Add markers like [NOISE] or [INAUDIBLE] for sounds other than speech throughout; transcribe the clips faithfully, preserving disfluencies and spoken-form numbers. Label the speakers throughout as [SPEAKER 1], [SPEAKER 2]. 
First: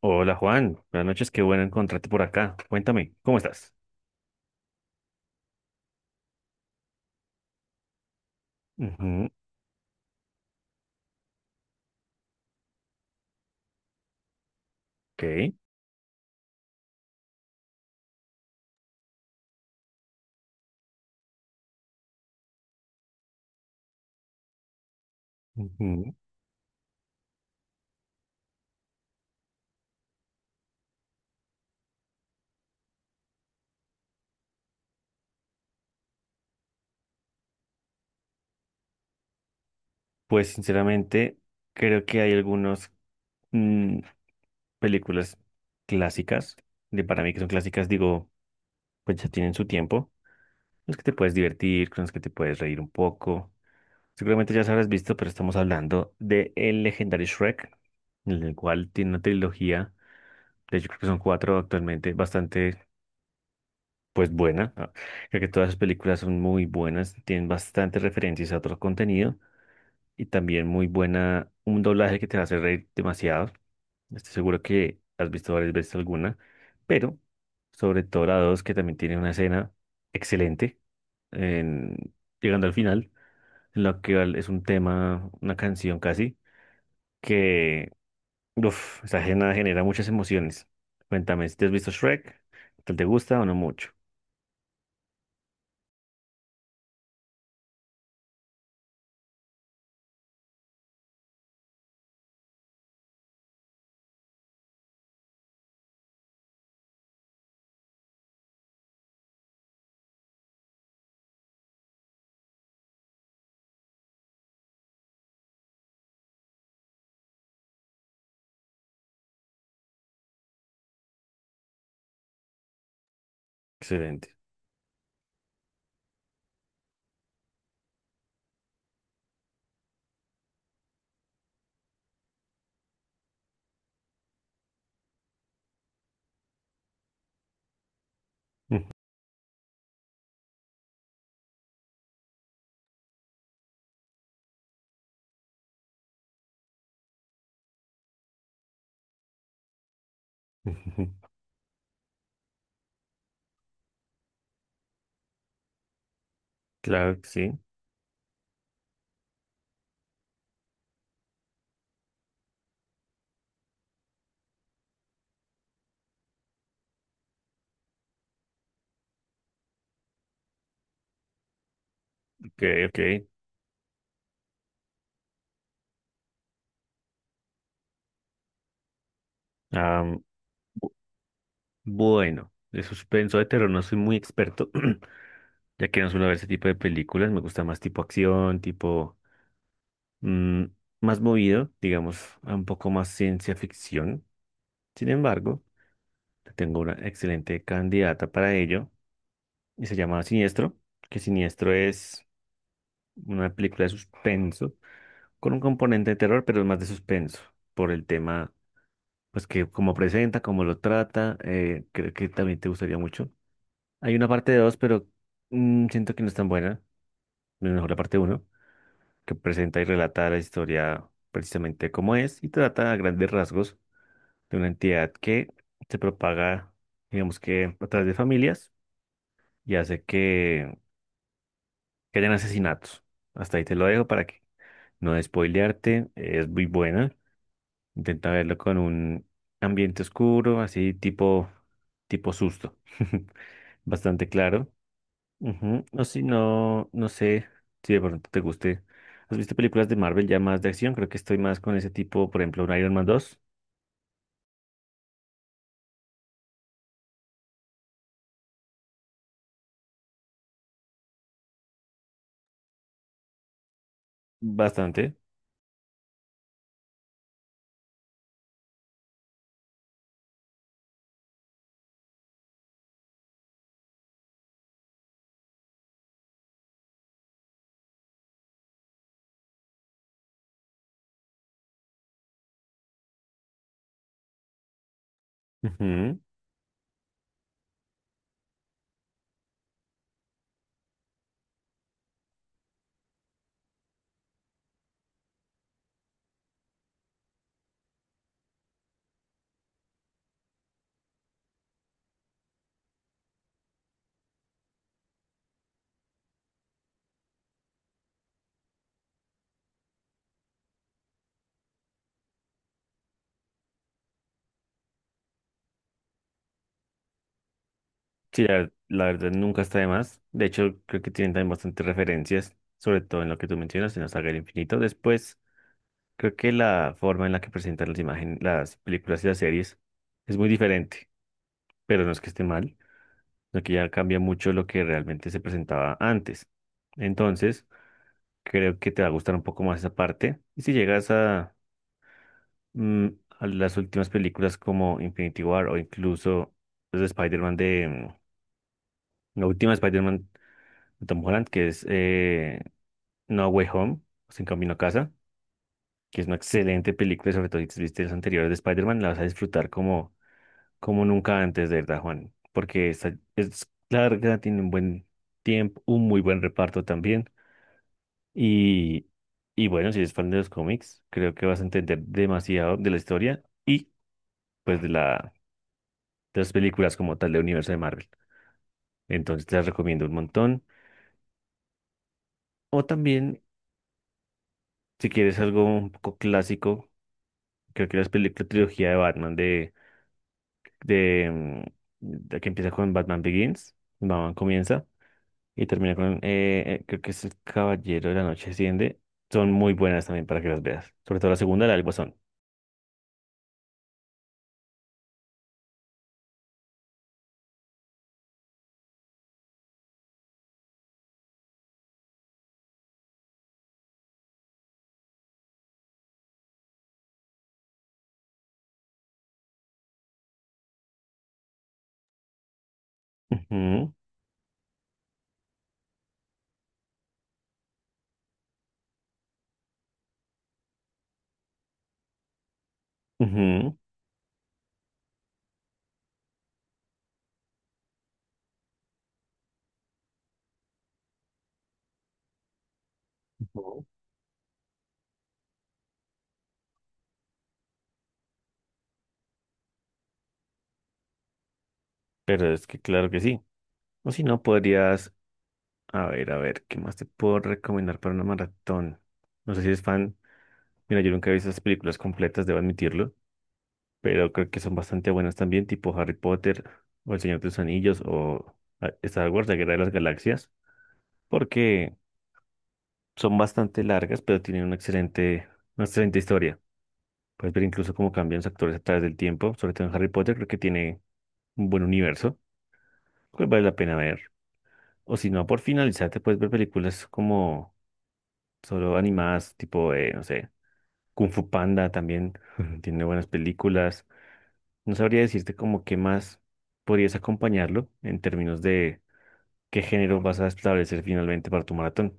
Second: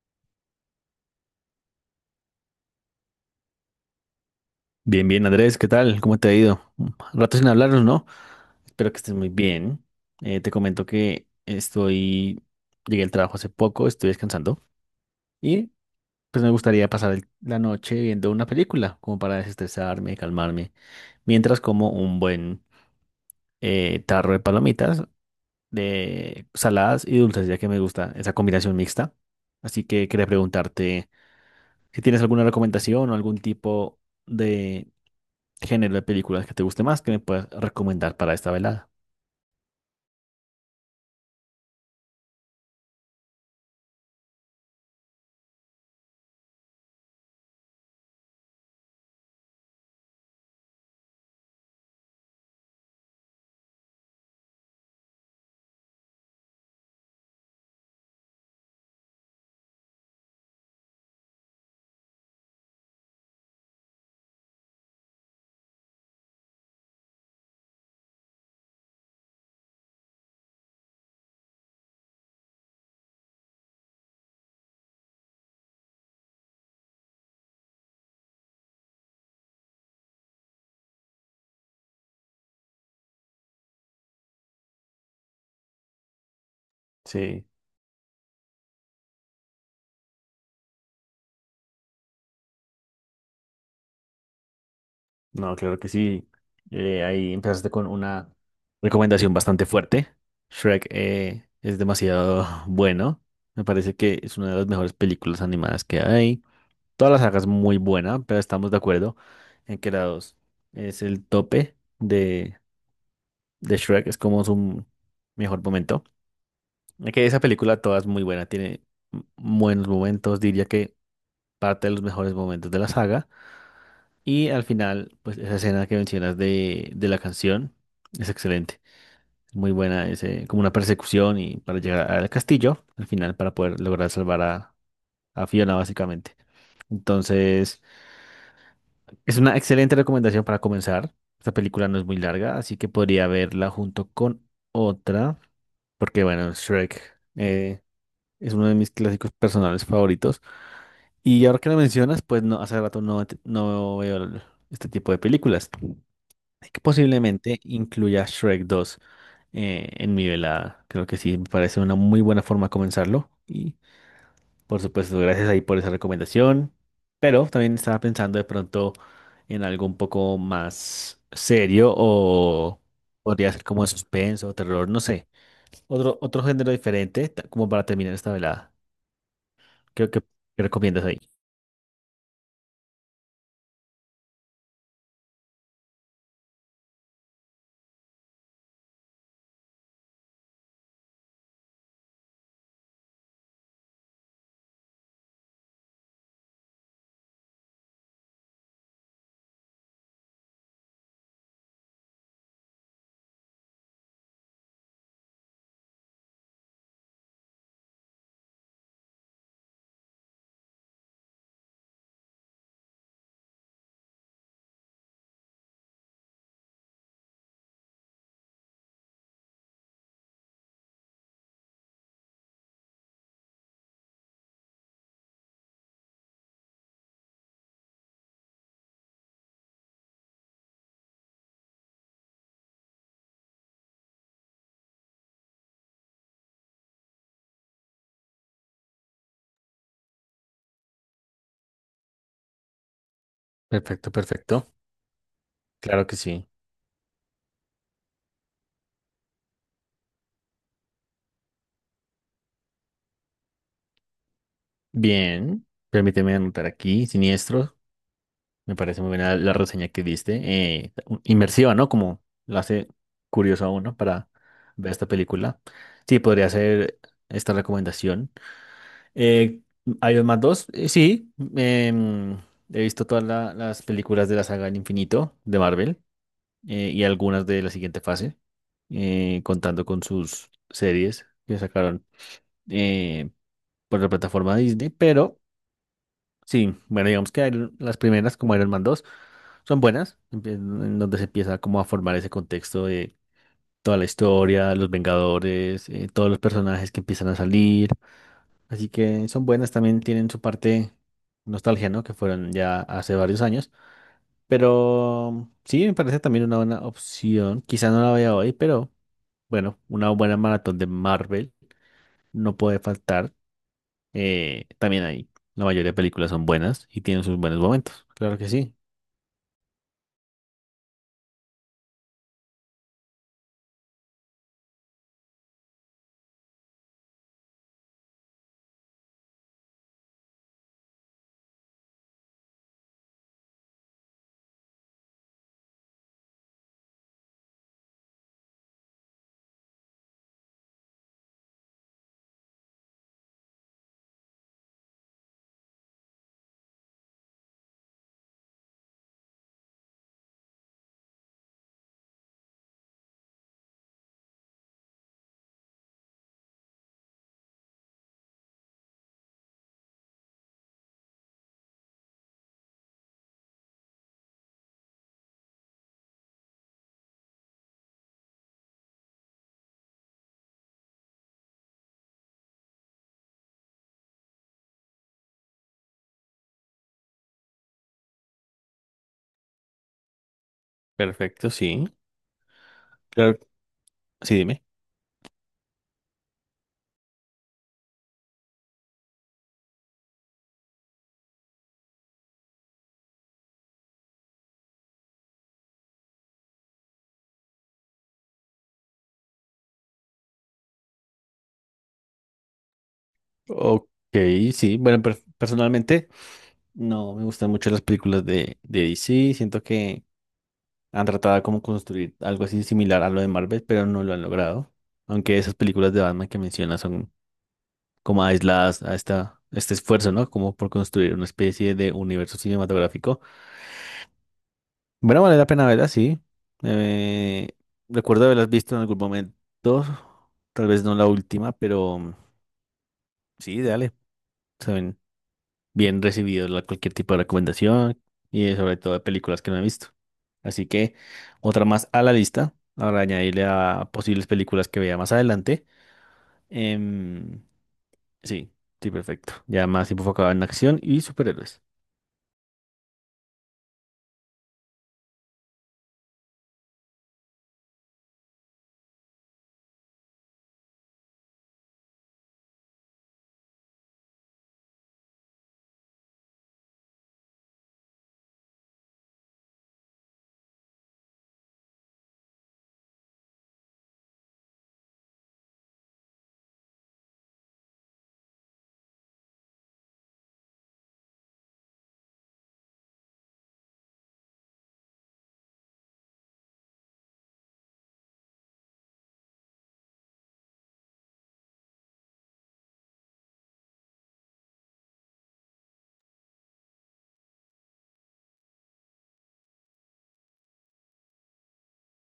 [SPEAKER 1] Hola Juan, buenas noches, qué bueno encontrarte por acá. Cuéntame, ¿cómo estás?
[SPEAKER 2] Bien, bien, Andrés, ¿qué tal? ¿Cómo te ha ido? Un rato sin hablarnos, ¿no? Espero que estés muy
[SPEAKER 1] Ujú.
[SPEAKER 2] bien. Eh, te comento que estoy, llegué al trabajo hace poco, estoy descansando
[SPEAKER 1] Ok.
[SPEAKER 2] y pues me gustaría pasar el- la noche viendo una película, como para desestresarme, calmarme, mientras como un buen eh, tarro de palomitas,
[SPEAKER 1] ujú.
[SPEAKER 2] de saladas y dulces, ya que me gusta esa combinación mixta. Así que quería preguntarte si tienes alguna recomendación o algún tipo género de películas que te guste más que me puedas recomendar para esta velada.
[SPEAKER 1] Pues sinceramente, creo que hay algunas películas clásicas, de para mí que son clásicas, digo, pues ya tienen su tiempo, con las que te puedes divertir, con las que te puedes reír un poco. Seguramente ya las habrás visto, pero estamos hablando de el legendario Shrek, el cual tiene una trilogía, de hecho creo que son cuatro actualmente, bastante pues buena. Ah, creo que todas las películas son muy buenas, tienen bastantes referencias a otro contenido y también muy buena, un doblaje que te va a hacer reír demasiado. Estoy seguro que has visto varias veces alguna, pero sobre todo la dos que también tiene una escena excelente, en- llegando al final, en la que al- es un tema, una canción casi,
[SPEAKER 2] Sí,
[SPEAKER 1] que uf, esa escena genera muchas emociones. ¿Cuéntame, si te has visto Shrek? ¿Te te gusta o no mucho?
[SPEAKER 2] no, claro que sí. Eh, ahí empezaste con una recomendación bastante fuerte. Shrek eh, es demasiado [LAUGHS] bueno. Me parece que es una de las mejores películas animadas que hay. Todas las sagas muy buena, pero estamos de acuerdo en que la dos es el tope de, de Shrek. Es como su mejor momento. Es que esa película toda es muy buena. Tiene buenos momentos. Diría que parte de los mejores momentos de la saga.
[SPEAKER 1] Excelente.
[SPEAKER 2] Y al final, pues esa escena que mencionas de, de la canción es excelente. Es muy buena, ese como una persecución y para llegar al castillo, al final, para poder lograr salvar a, a Fiona, básicamente. Entonces, es una excelente recomendación para comenzar. Esta película no es muy larga, así que podría verla junto con otra, porque bueno, Shrek eh, es uno de mis clásicos personales favoritos.
[SPEAKER 1] Ujú,
[SPEAKER 2] Y ahora que lo mencionas, pues no, hace rato no, te- no veo el- este tipo de películas. Y que
[SPEAKER 1] claro que
[SPEAKER 2] posiblemente
[SPEAKER 1] sí.
[SPEAKER 2] incluya Shrek dos eh, en mi velada. Creo que sí, me parece una muy buena forma de comenzarlo. Y por supuesto, gracias ahí por esa recomendación. Pero también estaba pensando de pronto en algo un poco más serio
[SPEAKER 1] Ok,
[SPEAKER 2] o
[SPEAKER 1] ok.
[SPEAKER 2] podría ser como de suspenso o terror, no sé. Otro, otro género diferente ta- como para terminar esta velada. Creo que
[SPEAKER 1] Am,
[SPEAKER 2] ¿qué
[SPEAKER 1] bu-
[SPEAKER 2] recomiendas ahí?
[SPEAKER 1] bueno, de suspenso de terror no soy muy experto, [CLEARS THROAT] ya que no suelo ver ese tipo de películas. Me gusta más tipo acción, tipo mm, más movido, digamos, a un poco más ciencia ficción. Sin embargo, tengo una excelente candidata para ello y se llama Siniestro, que Siniestro es una película de suspenso con un componente de terror, pero es más de suspenso por el tema. Pues que como presenta, como lo trata, eh, creo que también te gustaría mucho. Hay una parte de dos, pero mm, siento que no es tan buena, no es mejor la parte uno, que presenta y relata la historia precisamente como es y trata a grandes rasgos de una entidad que se propaga, digamos que a través de familias y hace que, que hayan asesinatos. Hasta ahí te lo dejo para que no spoilearte, es muy buena. Intenta verlo con un ambiente oscuro, así tipo, tipo susto. [LAUGHS]
[SPEAKER 2] Perfecto,
[SPEAKER 1] Bastante claro.
[SPEAKER 2] perfecto.
[SPEAKER 1] Ujú. O
[SPEAKER 2] Claro que
[SPEAKER 1] si
[SPEAKER 2] sí.
[SPEAKER 1] no, no sé si de pronto te guste. ¿Has visto películas de Marvel ya más de acción? Creo que estoy más con ese tipo, por ejemplo, un Iron Man dos.
[SPEAKER 2] Bien, permíteme anotar aquí, siniestro. Me parece muy buena la reseña que diste. Eh, inmersiva, ¿no? Como la hace curioso a uno para ver esta
[SPEAKER 1] Bastante.
[SPEAKER 2] película. Sí, podría ser esta recomendación. Eh, Iron Man dos, eh, sí. Em, he visto todas la- las películas de la saga del infinito de Marvel eh, y algunas de la siguiente fase, eh, contando con sus series que sacaron eh, por la plataforma Disney, pero...
[SPEAKER 1] Ujú.
[SPEAKER 2] Sí, bueno, digamos que Iron- las primeras, como Iron Man dos son buenas, empie- en donde se empieza como a formar ese contexto de toda la historia, los Vengadores, eh, todos los personajes que empiezan a salir. Así que son buenas, también tienen su parte nostalgia, ¿no? Que fueron ya hace varios años. Pero sí, me parece también una buena opción. Quizá no la vea hoy, pero bueno, una buena maratón de Marvel no puede faltar. Eh, también ahí, la mayoría de películas son buenas y tienen sus buenos momentos. Claro
[SPEAKER 1] Sí,
[SPEAKER 2] que
[SPEAKER 1] la,
[SPEAKER 2] sí.
[SPEAKER 1] la verdad nunca está de más. De hecho, creo que tienen también bastantes referencias, sobre todo en lo que tú mencionas, en la saga del infinito. Después, creo que la forma en la que presentan las imágenes, las películas y las series es muy diferente, pero no es que esté mal, sino que ya cambia mucho lo que realmente se presentaba antes. Entonces, creo que te va a gustar un poco más esa parte. Y si llegas a, mm, a las últimas películas como Infinity War o incluso los de Spider-Man de, mm, la última Spider-Man de Tom Holland, que es eh, No Way Home, o Sin Camino a Casa, que es una excelente película, sobre todo si te viste las anteriores de Spider-Man, la vas a disfrutar como como nunca antes, de verdad, Juan, porque esta es larga, tiene un buen tiempo, un muy buen reparto también. Y, y bueno, si eres fan de los cómics, creo que vas a entender demasiado de la historia y pues de la, de las películas como tal del universo de Marvel. Entonces te las recomiendo un montón.
[SPEAKER 2] Perfecto, sí.
[SPEAKER 1] O
[SPEAKER 2] Claro,
[SPEAKER 1] también,
[SPEAKER 2] sí, dime.
[SPEAKER 1] si quieres algo un poco clásico, creo que las peli- la trilogía de Batman de, de, mm, de que empieza con Batman Begins, Batman comienza, y termina con, eh, eh, creo que es El Caballero de la Noche Asciende. Son muy buenas también para que las veas. Sobre todo la segunda, la del Guasón.
[SPEAKER 2] Ok, sí. Bueno, per- personalmente no me gustan mucho las películas de, de D C. Siento que han tratado de como construir algo así similar a lo de Marvel, pero no lo han logrado. Aunque esas películas de Batman que mencionas son como aisladas a esta, este esfuerzo, ¿no? Como por construir una especie de universo cinematográfico.
[SPEAKER 1] Ujú,
[SPEAKER 2] Bueno, vale la pena verlas, sí. Eh, Recuerdo haberlas visto en algún momento. Tal vez no la última, pero sí,
[SPEAKER 1] ujú,
[SPEAKER 2] dale. Saben. Bien recibido la- cualquier tipo de recomendación y eh, sobre todo de películas que no he visto. Así que otra más a la lista, ahora añadirle
[SPEAKER 1] ujú.
[SPEAKER 2] a posibles películas que vea más adelante. Em, sí, sí, perfecto. Ya más enfocado en acción y superhéroes.
[SPEAKER 1] Pero es que claro que sí. O si no, podrías, a ver, a ver, ¿qué más te puedo recomendar para una maratón? No sé si eres fan. Mira, yo nunca he visto esas películas completas, debo admitirlo, pero creo que son bastante buenas también, tipo Harry Potter o El Señor de los Anillos o ah, Star Wars, La Guerra de las Galaxias, porque son bastante largas, pero tienen una excelente, una excelente historia. Puedes ver incluso cómo cambian los actores a través del tiempo, sobre todo en Harry Potter, creo que tiene un buen universo, que vale la pena ver. O si no, por finalizar, te puedes ver películas como solo animadas, tipo, eh, no sé, Kung Fu Panda también [LAUGHS] tiene buenas películas. No sabría decirte como qué más podrías acompañarlo en términos de qué género vas a establecer finalmente para tu maratón.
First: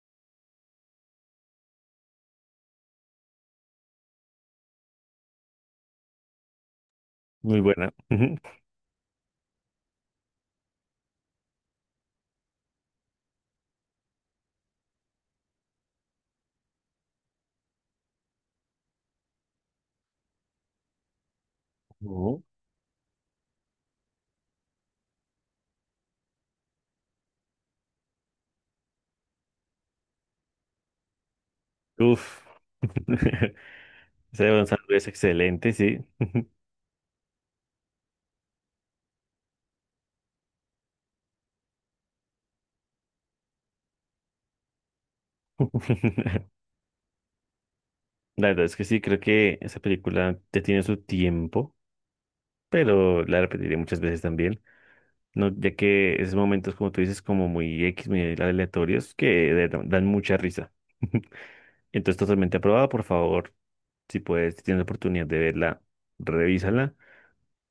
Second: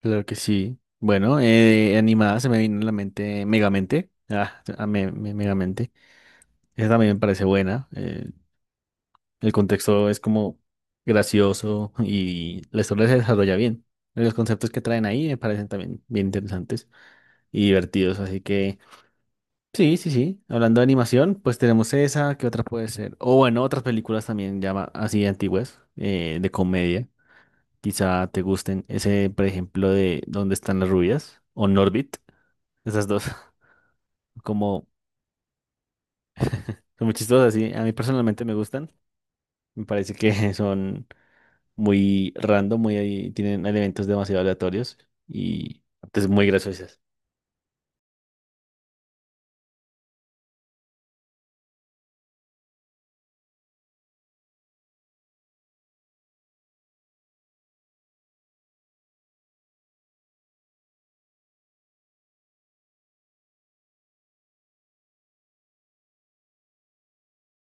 [SPEAKER 2] Claro que sí. Bueno, eh, animada se me vino a la mente Megamente. Ah, a me- me- Megamente. Esa también me parece
[SPEAKER 1] Muy
[SPEAKER 2] buena.
[SPEAKER 1] buena.
[SPEAKER 2] eh,
[SPEAKER 1] [LAUGHS]
[SPEAKER 2] El contexto es como gracioso y la historia se desarrolla bien. Los conceptos que traen ahí me parecen también bien interesantes y divertidos. Así que sí, sí, sí. Hablando de animación, pues tenemos esa,
[SPEAKER 1] Ujú.
[SPEAKER 2] ¿qué otra puede ser? O bueno, otras películas también ya ma- así antiguas, eh, de comedia. Quizá te gusten. Ese, por ejemplo, de ¿dónde están las rubias? O Norbit.
[SPEAKER 1] Uf.
[SPEAKER 2] Esas dos,
[SPEAKER 1] [LAUGHS]
[SPEAKER 2] [LAUGHS]
[SPEAKER 1] Ese de Gonzalo
[SPEAKER 2] como
[SPEAKER 1] es excelente, sí.
[SPEAKER 2] son muy chistosas, sí. A mí personalmente me gustan. Me parece que [LAUGHS] son muy random, muy tienen elementos demasiado aleatorios y es muy
[SPEAKER 1] [LAUGHS]
[SPEAKER 2] graciosas.
[SPEAKER 1] La verdad es que sí, creo que esa película ya tiene su tiempo, pero la repetiré muchas veces también, ¿no? Ya que esos momentos, como tú dices, como muy X, muy aleatorios, que de- dan mucha risa. [LAUGHS] Entonces, totalmente aprobada, por favor, si puedes, si tienes la oportunidad de verla, revísala.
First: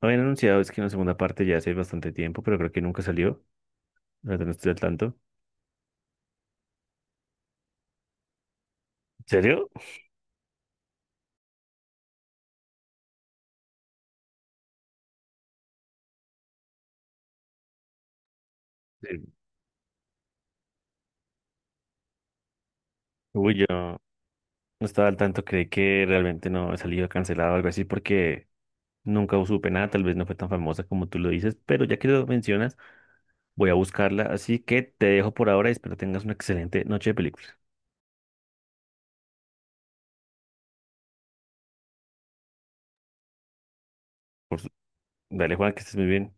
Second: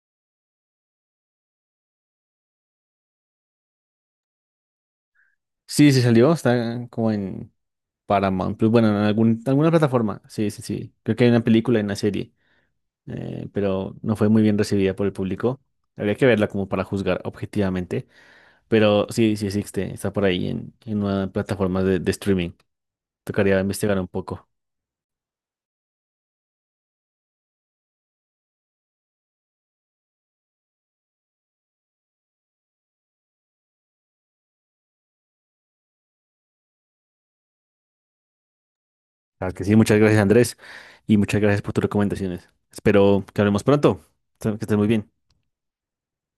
[SPEAKER 1] No habían anunciado, es que una segunda parte ya hace bastante tiempo, pero creo que nunca salió. La verdad no estoy al tanto.
[SPEAKER 2] Sí, sí salió, está como en Paramount Plus, bueno, en
[SPEAKER 1] ¿En
[SPEAKER 2] algún-
[SPEAKER 1] serio?
[SPEAKER 2] alguna plataforma. Sí, sí, sí. Creo que hay una película y una serie, eh, pero no fue muy bien recibida por el público. Habría que verla como para juzgar objetivamente, pero
[SPEAKER 1] Sí.
[SPEAKER 2] sí, sí existe, está por ahí en, en una plataforma de, de streaming.
[SPEAKER 1] Uy,
[SPEAKER 2] Tocaría
[SPEAKER 1] yo.
[SPEAKER 2] investigar un
[SPEAKER 1] No
[SPEAKER 2] poco.
[SPEAKER 1] estaba al tanto, creí que realmente no había salido cancelado o algo así porque nunca supe nada, tal vez no fue tan famosa como tú lo dices, pero ya que lo mencionas, voy a buscarla, así que te dejo por ahora y espero tengas una excelente noche de películas.
[SPEAKER 2] Claro que sí, muchas gracias Andrés y muchas gracias por tus recomendaciones. Espero que hablemos pronto. Que
[SPEAKER 1] Por su-
[SPEAKER 2] estés muy bien.
[SPEAKER 1] Dale, Juan, que estés muy bien.